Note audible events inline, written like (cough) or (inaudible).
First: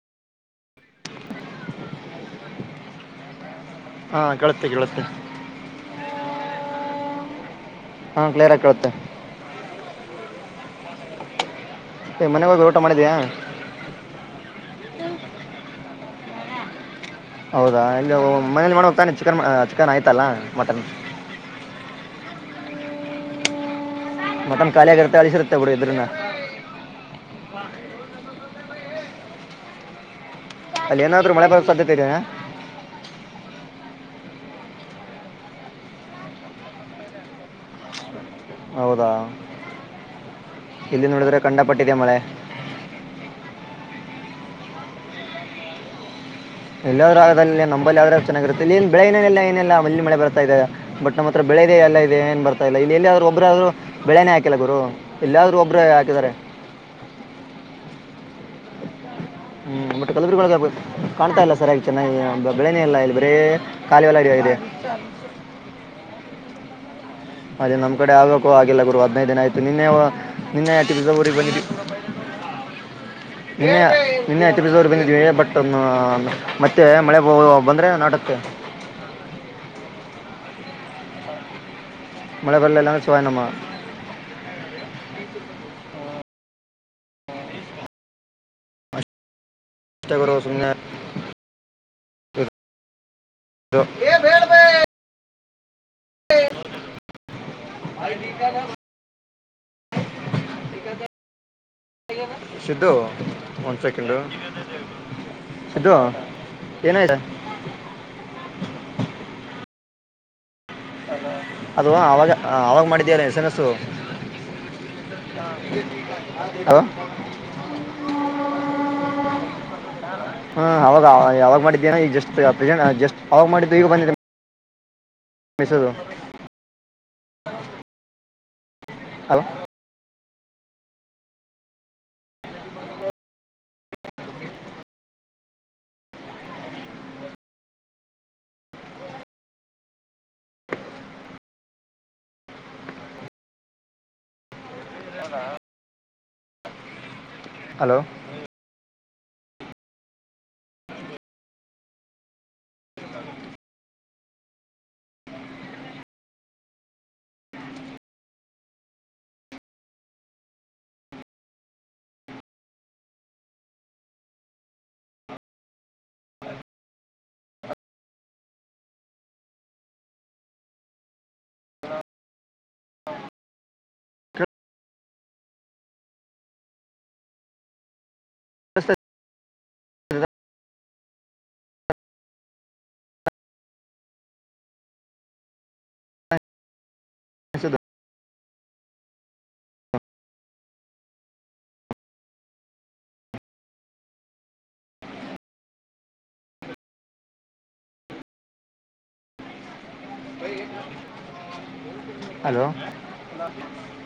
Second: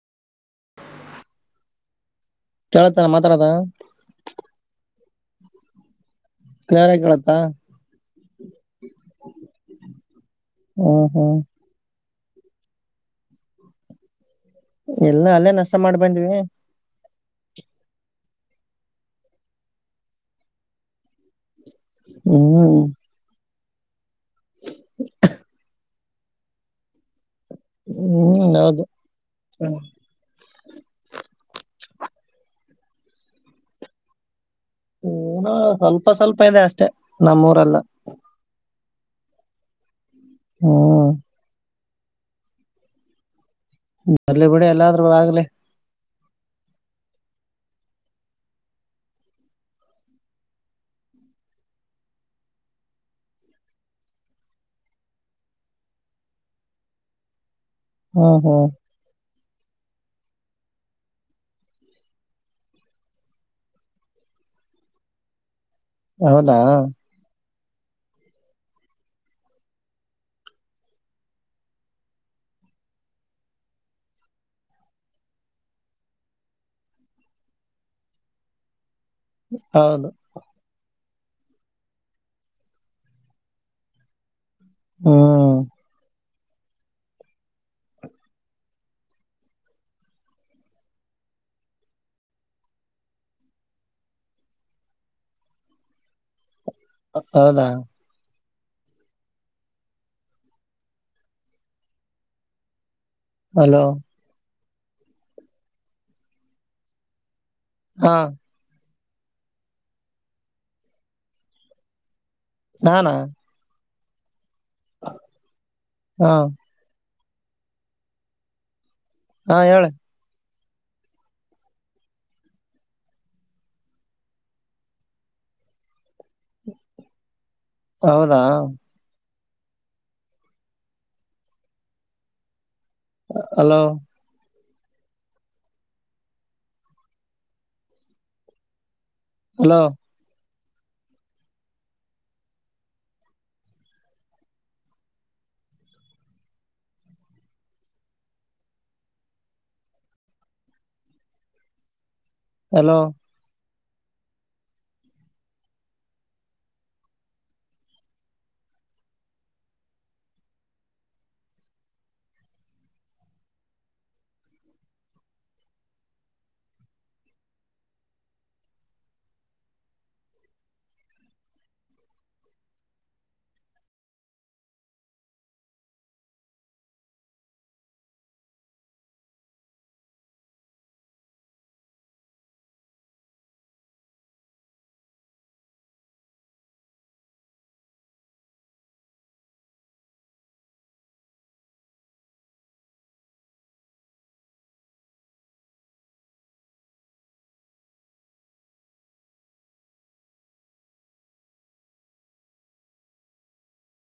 ಕೇಳತಾನ ಮಾತಾಡದ ಹಾಂ ಕೇಳುತ್ತೆ ಕೇಳುತ್ತೆ ಕ್ಲಿಯರಗಿ ಕೇಳತ್ತಾ ಹಾ ಕ್ಲಿಯರ್ ಆಗ್ ಕೇಳುತ್ತೆ. ಹ್ಮ ಹ್ಮ್ ಏ ಮನೆಗ್ ಹೋಗ್ ಊಟ ಮಾಡಿದ್ಯಾ. ಎಲ್ಲ ಅಲ್ಲೇ ನಷ್ಟ ಮಾಡ್ ಬಂದ್ವಿ. ಹೌದಾ ಇಲ್ಲಿ ಮನೇಲಿ ಮಾಡ ತಾನೆ ಚಿಕನ್ ಚಿಕನ್ ಆಯ್ತಲ್ಲ ಮಟನ್. ಹ್ಮ್ ಮಟನ್ ಕಾಲಿಗರ್ತೆ ಅಳ್ಸಿರುತ್ತೆ ಬಿಡು ಇದ್ರುನ್ನ. ಹ್ಮ್ ಹೌದು ಹ. ಅಲ್ಲಿ ಏನಾದ್ರರು ಮಳೆ ಬರೊ ಸಾಧ್ಯತೆ ಇದೇನ. ಏನ ಸ್ವಲ್ಪ ಸ್ವಲ್ಪ ಇದೆ ಅಷ್ಟೇ ನಮ್ಮೂರೆಲ್ಲ. ಹೌದಾ ಇಲ್ಲಿ ಹ್ಮ್ ನೋಡಿದ್ರೆ ಕಂಡಪಟ್ಟಿದೆ ಮಳೆ. ಬರ್ಲಿ ಬಿಡಿ ಎಲ್ಲಾದ್ರೂ ಆಗ್ಲೆ. ಎಲ್ಲಾದ್ರೂ ಆಗದ ನಂಬಲ್ಲಿ ಯ್ರೂ ಚೆನ್ನಾಗಿರುತ್ತ ಇ ಏ ಬೆಳಿನೆಲ್ಲ ಏನಿಲ್ಲ ಮಲ್ಲಿ ಮಳೆ ಬರ್ತಾ ಇದೆ ಬಟ್ ನಮ್ಮ ಹತ್ರ ಬೆಳ್ ಬೆಳೆ ಇದೆ ಎಲ್ಲ ಇದೆ ಏನ್ ಬರ್ತಾ ಇಲ್ಲ ಇಲ್ಲಿ ಎಲ್ಲಿದ್ರೂ ಒಬ್ಬ್ರ ಆದ್ರರು ಬೆಳೆನೇ ಹಾಕಿಲ್ಲ ಗುರು ಇಲ್ಲಾದ್ರು ಒಬ್ಬರು ಹಾಕಿದಿದರೆ. (unintelligible) ಹ ಹ್ಮ್ ಮಟ್ಟ ಕಲಬುರ್ಗಿ ಕಾಣ್ತಾ ಇಲ್ಲ ಸರ್ ಈಗ್ ಚೆನ್ನಾಗಿ ಬೆಳೆನೇ ಇಲ್ಲ ಇಲ್ಲಿ ಬರೇ ಖಾಲಿ ಹೊಲ ಇದೆ. (unintelligible) ಹೌದಾ ಅದೇ ನಮ್ ಕಡೆ ಆಗ್ಬೇಕು ಆಗಿಲ್ಲ ಗುರು ಹದ್ನೈದು ದಿನ ಆಯ್ತು ನಿನ್ನೆ ನಿನ್ನೆತಿರ್ಗ ಊರಿಗೆ ಬನ್ನಿರಿ. (unintelligible) ನಿನ್ನೆ ನಿನ್ನೆ ಹತ್ತಿ ಬೀಸೋರ್ ಬಂದಿದ್ವಿ ಬಟ್ ಮತ್ತೆ ಮಳೆ ಬಾ ಬಂದ್ರೆ ನಾಟುತ್ತೆ. (unintelligible) ಹೌದು ಮಳೆ ಬರಲ್ಲ ಅಂದ್ ಶಿವಾಯ ನಮಃ. ಹ್ಮ ತಗೋರೋಸ್ ಮುನ್ಯ. ದು ಏ ಬೆಳ್ ಬೆ. (unintelligible) ಹೌದಾ (unintelligible) ಸಿದ್ದು ಒಂದ್ ಹಲೋ ಸೆಕೆಂಡು. ಸಿದ್ದು ಏನಯ್ತ. ಹಾ ಅದು ಅವಾಗ ಆವಾಗ್ ನಾನಾ ಮಾಡಿದ್ಯಲ್ಲ ಎಸ್ ಎಮ್ ಎಸ್ಸು. ಹಾ ಹಲೋ. ಹಾ ಹೇಳ. ಹ್ಮ ಅವಾಗ್ ಅವಾಗ್ ಮಾಡಿದ್ದೇನ ಈಗ ಜಸ್ಟ್ ಪ್ರೆಸೆಂಟ್ ಜಸ್ಟ್ ಅವಾಗ್ ಮಾಡಿದ್ದು ಈಗ ಬಂದಿದೆ. ಮೆಸ್ಸೇಜು ಹೌದಾ ಹಲ್ ಹಲೋ ಹಲೋ ಹಲೋ ಹಲೋ ಹ (unintelligible) ಕೇಳ್ಸ್ ತ (unintelligible) ಸದ್ ಹಲೋ